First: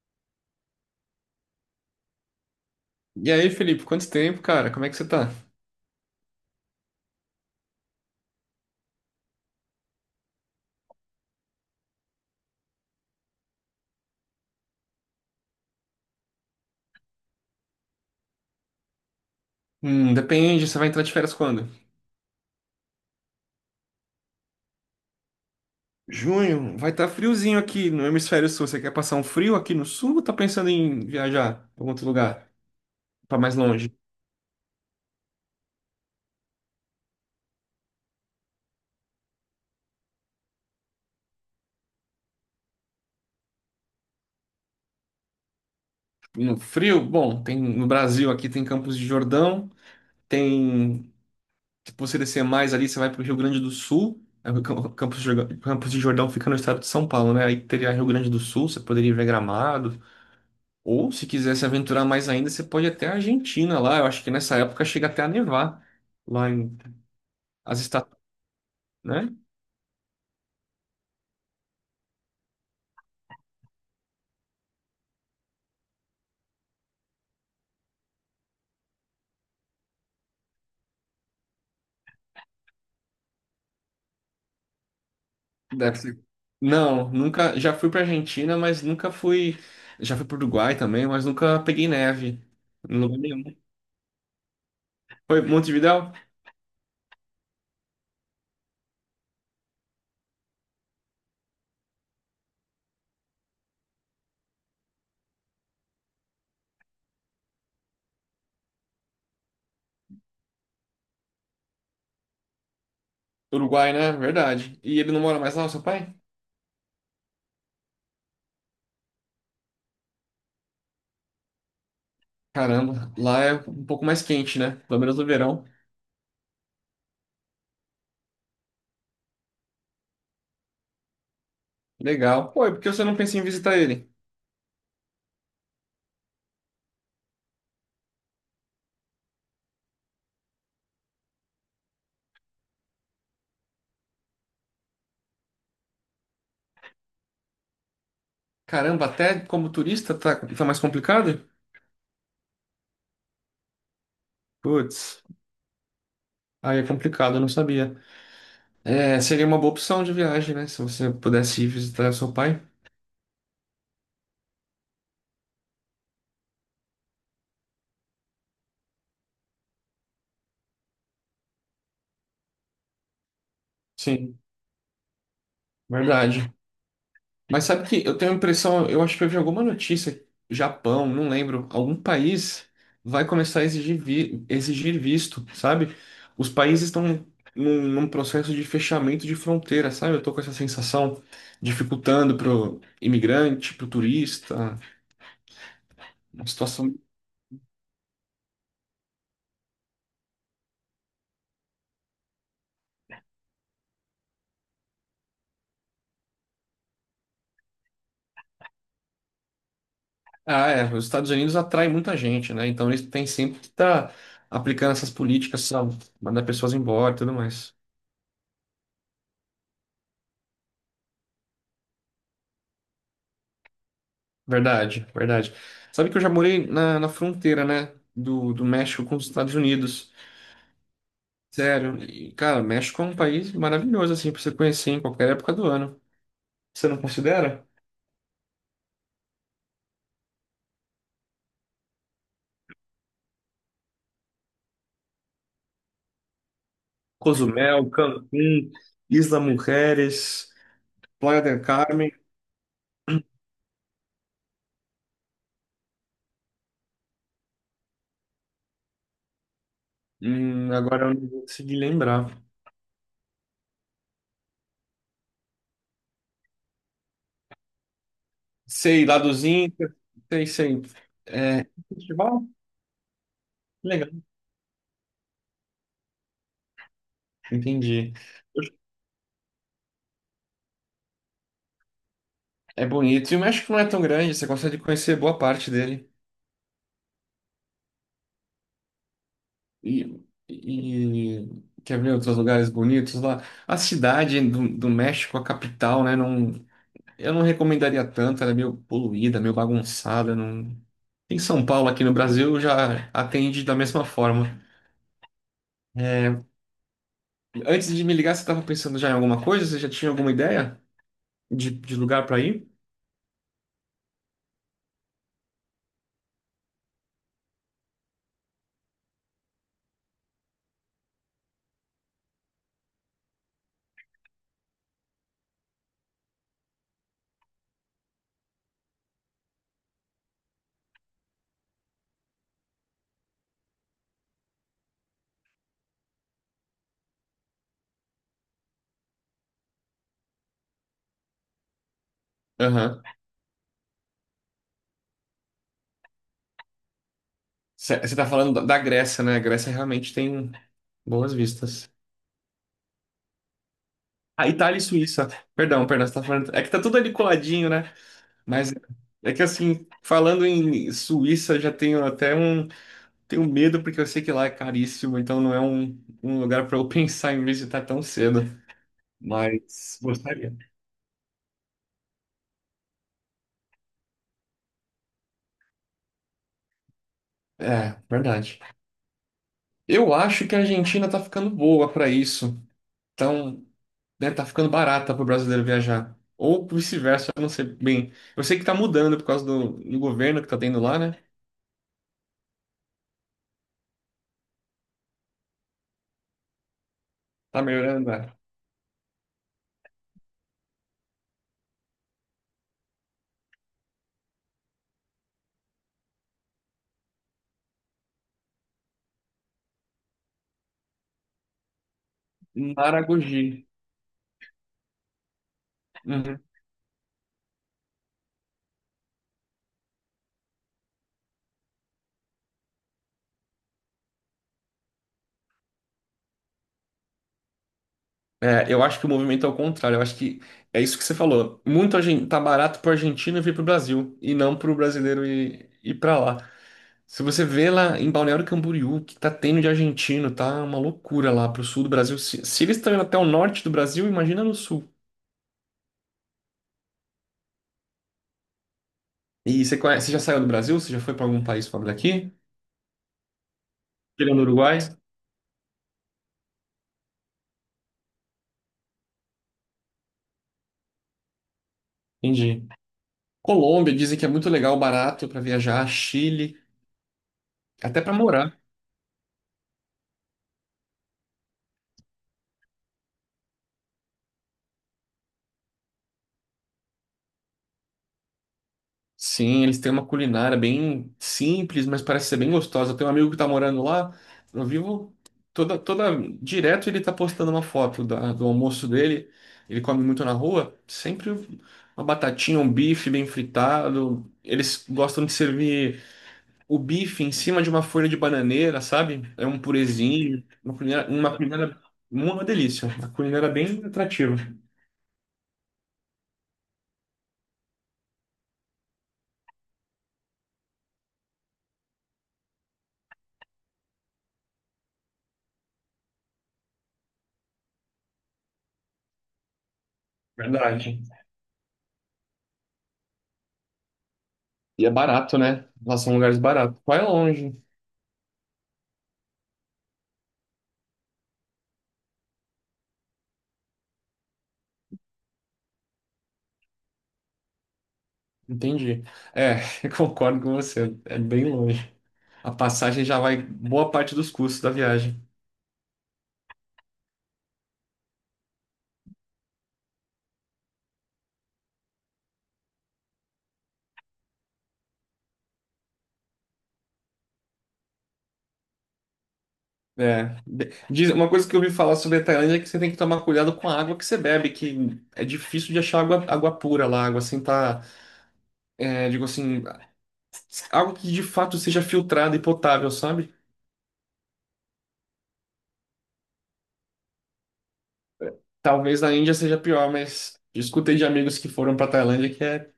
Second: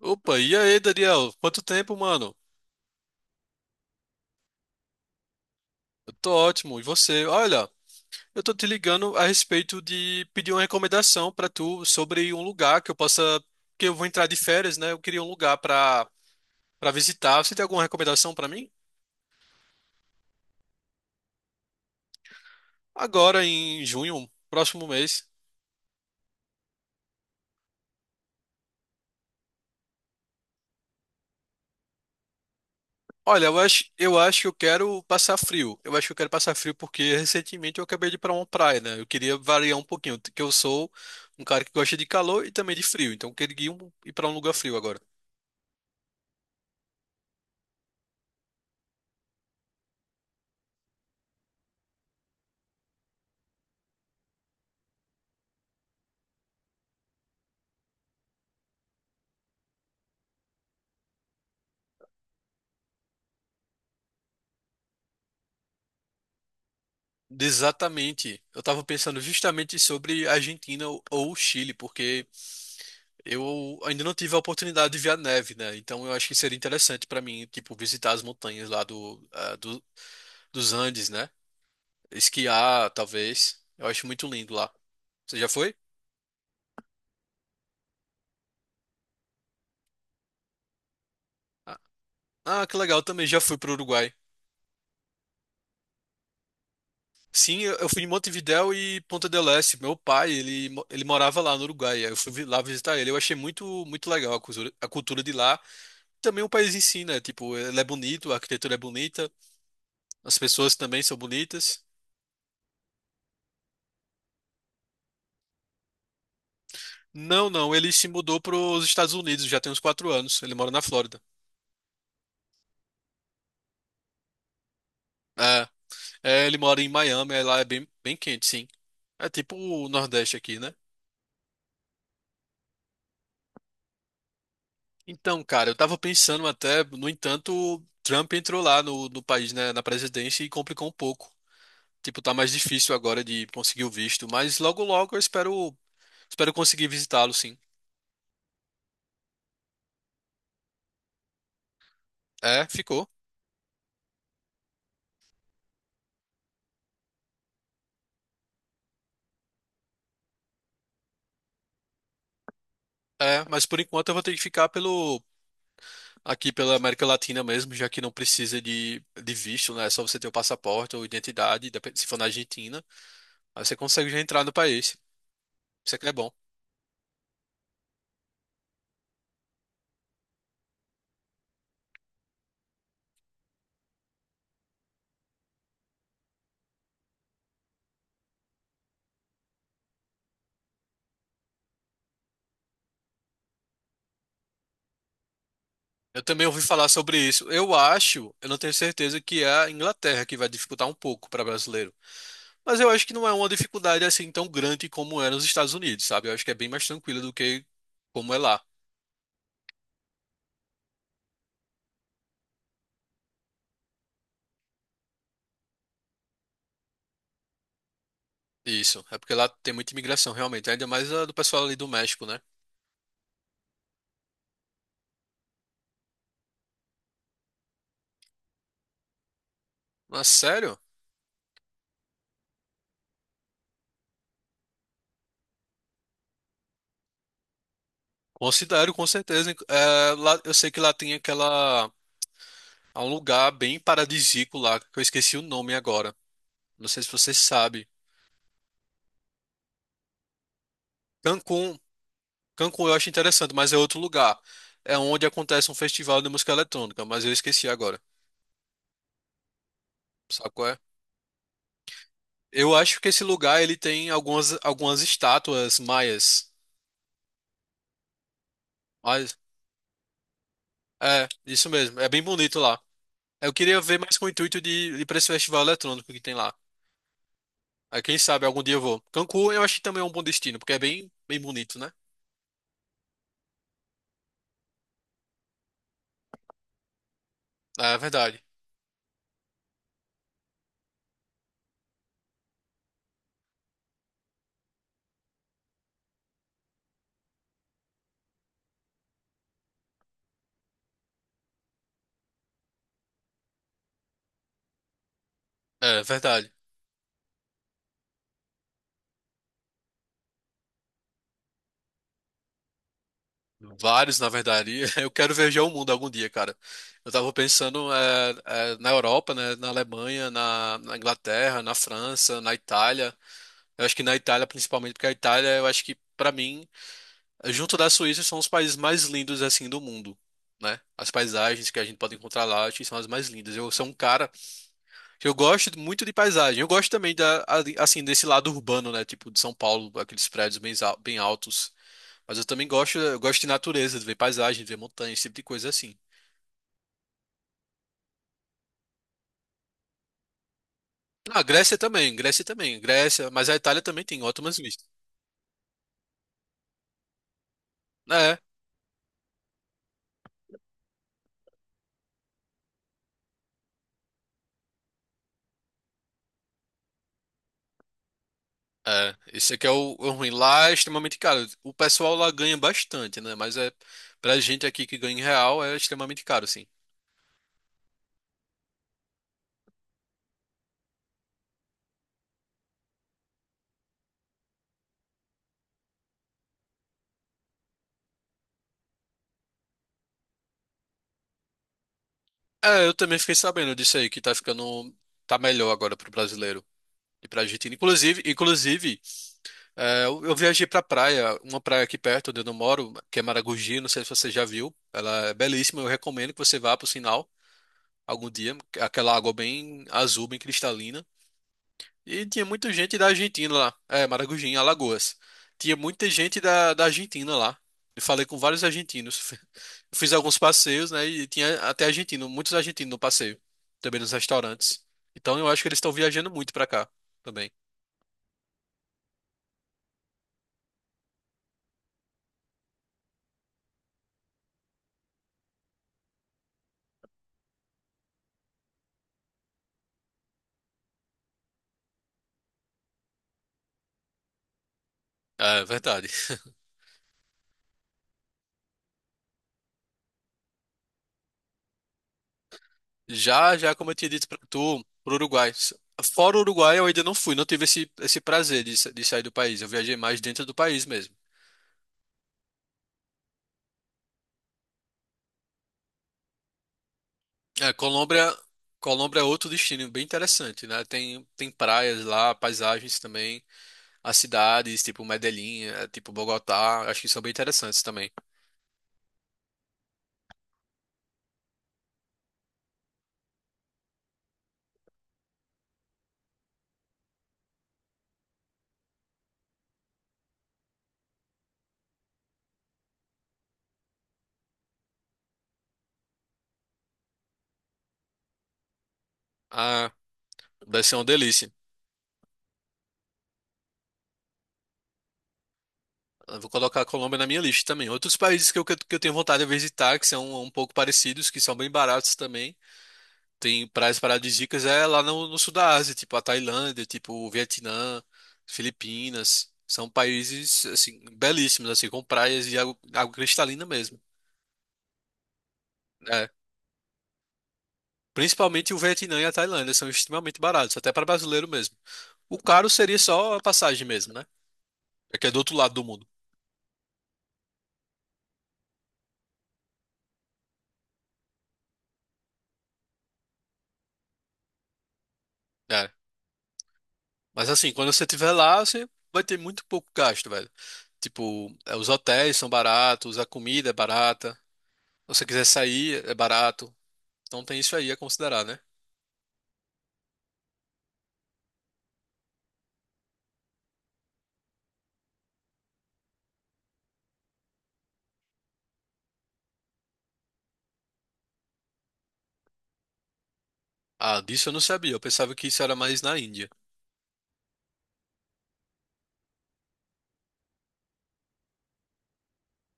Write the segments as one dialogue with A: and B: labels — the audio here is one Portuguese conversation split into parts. A: Opa, e aí, Daniel? Quanto tempo, mano?
B: E aí, Felipe, quanto tempo, cara? Como é que você tá?
A: Eu tô ótimo. E você? Olha, eu tô te ligando a respeito de pedir uma recomendação pra tu sobre um lugar que eu possa, que eu vou entrar de férias, né? Eu queria um lugar pra para visitar. Você tem alguma recomendação pra mim?
B: Depende, você vai entrar de férias quando?
A: Agora em junho, próximo mês.
B: Junho, vai estar friozinho aqui no hemisfério sul. Você quer passar um frio aqui no sul ou tá pensando em viajar pra algum outro lugar? Pra
A: Olha,
B: mais
A: eu acho,
B: longe?
A: eu acho que eu quero passar frio. Eu acho que eu quero passar frio porque recentemente eu acabei de ir pra uma praia, né? Eu queria variar um pouquinho, que eu sou um cara que gosta de calor e também de frio, então eu queria ir pra um lugar frio agora.
B: No frio, bom, tem no Brasil, aqui tem Campos de Jordão, tem. Se você descer mais ali, você vai pro Rio Grande do Sul. Aí o Campos de Jordão, fica no estado de São Paulo, né? Aí teria Rio Grande do Sul, você poderia ver Gramado. Ou, se quiser se aventurar mais ainda, você pode ir até a Argentina lá. Eu acho que nessa época chega até a nevar lá em as estatuas,
A: Exatamente. Eu estava pensando
B: né?
A: justamente sobre Argentina ou Chile, porque eu ainda não tive a oportunidade de ver a neve, né? Então eu acho que seria interessante para mim, tipo, visitar as montanhas lá dos Andes, né? Esquiar, talvez. Eu acho muito lindo lá. Você já foi?
B: Deve ser. Não, nunca. Já fui para Argentina, mas nunca fui. Já fui para Uruguai também, mas nunca
A: Ah,
B: peguei neve
A: ah, que
B: em
A: legal, eu
B: lugar
A: também já
B: nenhum.
A: fui para o Uruguai.
B: Foi Montevidéu?
A: Sim, eu fui em Montevidéu e Ponta del Este. Meu pai, ele, ele morava lá no Uruguai. Aí eu fui lá visitar ele. Eu achei muito, muito legal a cultura de lá. Também o país ensina, tipo, ele é bonito, a arquitetura é bonita, as pessoas também são bonitas.
B: Uruguai, né? Verdade. E ele não mora mais lá, o seu pai?
A: Não, não, ele se mudou para os Estados Unidos, já tem uns quatro anos, ele mora na Flórida.
B: Caramba, lá é um pouco mais quente, né? Pelo menos no verão.
A: É, é, ele mora em Miami, aí lá é bem, bem quente, sim. É tipo o Nordeste aqui, né?
B: Legal. Pô, e por que você não pensa em visitar ele?
A: Então, cara, eu tava pensando até, no entanto, Trump entrou lá no país, né, na presidência e complicou um pouco. Tipo, tá mais difícil agora de conseguir o visto, mas logo logo eu espero, espero conseguir visitá-lo, sim.
B: Caramba, até como turista tá, tá mais complicado?
A: É, ficou.
B: Putz. Aí é complicado, eu não sabia. É, seria uma boa opção de viagem, né? Se você pudesse ir visitar seu pai.
A: É, mas por enquanto eu vou ter que aqui pela América Latina mesmo, já que não precisa de visto, né? É só você ter o passaporte ou identidade, se for na Argentina, aí você consegue já
B: Sim,
A: entrar no país. Isso é que é bom.
B: verdade. Mas sabe que eu tenho a impressão, eu acho que eu vi alguma notícia, Japão, não lembro, algum país vai começar a exigir, exigir visto, sabe? Os países estão num processo de fechamento de fronteira, sabe? Eu tô com essa sensação, dificultando pro imigrante, pro turista,
A: Eu também
B: uma
A: ouvi falar
B: situação.
A: sobre isso. Eu acho, eu não tenho certeza que é a Inglaterra que vai dificultar um pouco para brasileiro. Mas eu acho que não é uma dificuldade assim tão grande como é nos Estados Unidos, sabe? Eu acho que é bem mais tranquilo do que como é lá.
B: Ah, é. Os Estados Unidos atraem muita gente, né? Então eles têm sempre que estar aplicando essas políticas, sabe? Mandar pessoas embora e tudo mais.
A: Isso. É porque lá tem muita imigração, realmente. Ainda mais a do pessoal ali do México, né?
B: Verdade, verdade. Sabe que eu já morei na, na fronteira, né? Do México com os Estados Unidos.
A: Mas sério?
B: Sério. E, cara, México é um país maravilhoso, assim, pra você conhecer em qualquer época do ano. Você não considera?
A: Considero, com certeza. É, lá, eu sei que lá tem aquela, há um lugar bem paradisíaco lá, que eu esqueci o nome agora. Não sei se você sabe.
B: Cozumel, Cancún, Isla Mujeres, Playa del
A: Cancún.
B: Carmen.
A: Cancún eu acho interessante, mas é outro lugar. É onde acontece um festival de música eletrônica, mas eu esqueci agora. Sabe qual é?
B: Agora eu não vou conseguir lembrar.
A: Eu acho que esse lugar ele tem algumas, algumas estátuas maias.
B: Sei, lá
A: Mas,
B: dos Incas. Sei, sei.
A: é, isso mesmo. É bem
B: Festival?
A: bonito lá. Eu queria ver mais com o intuito de ir pra esse festival eletrônico que tem lá. Aí
B: Entendi.
A: quem sabe algum dia eu vou. Cancún eu acho que também é um bom destino, porque é bem, bem bonito, né?
B: É bonito. E o México não é tão grande, você consegue conhecer boa parte dele.
A: Ah, é verdade.
B: E, e- quer ver outros lugares bonitos lá? A cidade do México, a capital, né? Não, eu não recomendaria tanto, ela é meio poluída, meio bagunçada. Não. Em São Paulo, aqui no Brasil, já atende da mesma forma.
A: É é
B: É,
A: verdade.
B: antes de me ligar, você estava pensando já em alguma coisa? Você já tinha alguma ideia de lugar para ir?
A: Vários, na verdade. Eu quero viajar o mundo algum dia, cara. Eu tava pensando na Europa, né? Na Alemanha, na Inglaterra, na França, na Itália. Eu acho que na Itália, principalmente, porque a Itália, eu acho que, pra mim, junto da Suíça, são os países mais lindos, assim, do mundo, né? As paisagens que a gente pode encontrar lá, acho que são as mais lindas. Eu sou um cara. Eu gosto muito de paisagem. Eu gosto também assim, desse lado urbano, né? Tipo de São Paulo, aqueles prédios bem altos. Mas eu também gosto,
B: Aham.
A: eu gosto de natureza, de ver paisagem, de ver montanhas, esse tipo de coisa assim.
B: Você está falando da Grécia, né? A Grécia realmente tem boas
A: Ah, Grécia
B: vistas.
A: também, Grécia também, Grécia, mas a Itália também tem
B: Ah,
A: ótimas
B: Itália e
A: vistas.
B: Suíça. Perdão, perdão, você tá falando. É que tá tudo ali coladinho, né?
A: É,
B: Mas é que assim, falando em Suíça, eu já tenho até um. Tenho medo, porque eu sei que lá é caríssimo, então não é um, um lugar para eu pensar em visitar tão cedo.
A: é. Esse aqui é
B: Mas
A: o ruim.
B: gostaria.
A: Lá é extremamente caro. O pessoal lá ganha bastante, né? Mas é pra gente aqui que ganha em real é extremamente caro, sim.
B: É, verdade. Eu acho que a Argentina tá ficando boa para isso. Então, né, tá ficando barata para o brasileiro viajar. Ou vice-versa, eu não sei bem. Eu sei que tá mudando por causa do governo que tá tendo lá, né?
A: É, eu também fiquei sabendo disso aí, que tá ficando, tá melhor agora pro brasileiro e pra
B: Tá
A: Argentina.
B: melhorando,
A: Inclusive,
B: né?
A: inclusive, é, eu viajei pra praia, uma praia aqui perto onde eu não moro, que é Maragogi, não sei se você já viu. Ela é belíssima, eu recomendo que você vá pro sinal algum dia, aquela água bem azul, bem cristalina. E tinha muita gente da
B: Maragogi.
A: Argentina lá, é, Maragogi, em Alagoas. Tinha muita gente
B: Uhum.
A: da Argentina lá. Eu falei com vários argentinos. Fiz alguns passeios, né? E tinha até argentino, muitos argentinos no passeio, também nos restaurantes. Então eu acho que eles estão viajando muito pra cá também.
B: É, eu acho que o movimento é o contrário. Eu acho que é isso que você falou. Muito tá barato pro argentino vir pro Brasil e não pro brasileiro ir, ir para lá. Se você vê lá em Balneário Camboriú, o que tá tendo de argentino, tá uma loucura lá pro sul do Brasil. Se eles estão indo até o norte do Brasil, imagina no sul.
A: É verdade.
B: E você conhece, você já saiu do Brasil? Você já foi para algum país fora daqui?
A: Já, já, como eu tinha dito pra
B: Tirando o Uruguai?
A: tu, pro Uruguai. Fora o Uruguai, eu ainda não fui, não tive esse prazer de, de sair do país. Eu viajei mais dentro do país mesmo.
B: Entendi. Colômbia, dizem que é muito legal, barato para viajar. Chile,
A: É,
B: até para
A: Colômbia,
B: morar.
A: Colômbia é outro destino bem interessante, né? Tem, tem praias lá, paisagens também, as cidades, tipo Medellín, é, tipo Bogotá, acho que são bem interessantes também.
B: Sim, eles têm uma culinária bem simples, mas parece ser bem gostosa. Eu tenho um amigo que tá morando lá, eu vivo toda direto ele tá postando uma foto do almoço dele. Ele come muito na rua, sempre uma batatinha, um bife bem fritado. Eles gostam de servir o bife em cima de uma folha de bananeira, sabe? É um
A: Ah,
B: purezinho, uma
A: deve ser uma
B: culinária, uma
A: delícia.
B: culinária, uma delícia, uma culinária bem atrativa,
A: Eu vou colocar a Colômbia na minha lista também. Outros países que eu, que eu tenho vontade de visitar, que são um pouco parecidos, que são bem baratos também. Tem praias paradisíacas é lá no sul da Ásia, tipo a Tailândia, tipo o Vietnã, Filipinas. São países,
B: verdade.
A: assim, belíssimos, assim, com praias e água, água cristalina mesmo.
B: E é barato, né? Lá são
A: É.
B: lugares baratos. Vai longe.
A: Principalmente o Vietnã e a Tailândia são extremamente baratos, até para brasileiro mesmo. O caro seria só a passagem mesmo, né? É que é do outro lado do mundo.
B: Entendi. É, eu concordo com você. É bem longe. A passagem já vai boa parte dos custos da viagem.
A: É. Mas assim, quando você estiver lá, você vai ter muito pouco gasto, velho. Tipo, é os hotéis são baratos, a comida é barata. Se você quiser sair, é barato. Então tem isso aí a considerar, né?
B: É. Diz, uma coisa que eu ouvi falar sobre a Tailândia é que você tem que tomar cuidado com a água que você bebe, que é difícil de achar água, água pura lá, água assim tá, é, digo assim, água que de fato seja filtrada e potável, sabe?
A: Ah, disso eu não sabia. Eu pensava que isso era mais na Índia.
B: Talvez na Índia seja pior, mas eu escutei de amigos que foram pra Tailândia que é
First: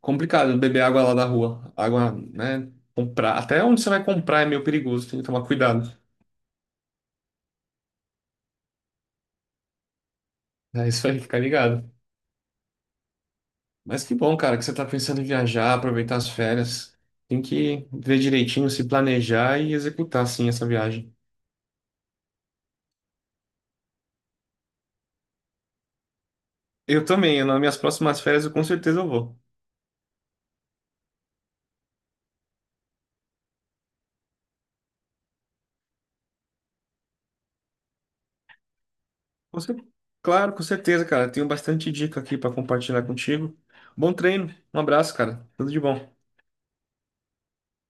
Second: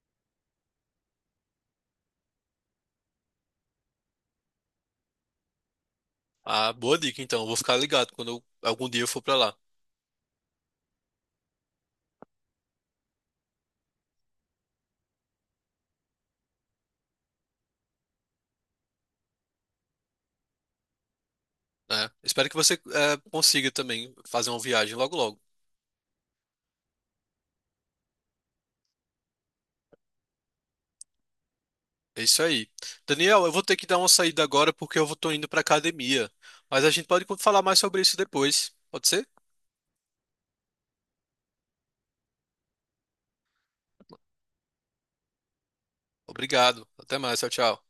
B: complicado beber água lá da rua. Água, né? Comprar. Até onde você vai comprar é meio perigoso, tem que tomar cuidado.
A: Ah, boa dica, então. Eu vou ficar ligado quando algum dia eu for pra lá,
B: É isso aí, fica ligado. Mas que bom, cara, que você tá pensando em viajar, aproveitar as férias. Tem que ver direitinho, se planejar e executar, sim, essa viagem.
A: né? Espero que você consiga também fazer uma viagem logo logo.
B: Eu também, nas minhas próximas férias, eu com certeza eu vou.
A: É isso aí. Daniel, eu vou ter que dar uma saída agora porque eu tô indo pra academia. Mas a gente pode falar mais sobre isso depois. Pode ser?
B: Com cer- Claro, com certeza, cara. Tenho bastante dica aqui pra compartilhar contigo. Bom treino, um abraço, cara. Tudo de bom.
A: Obrigado. Até mais. Tchau, tchau.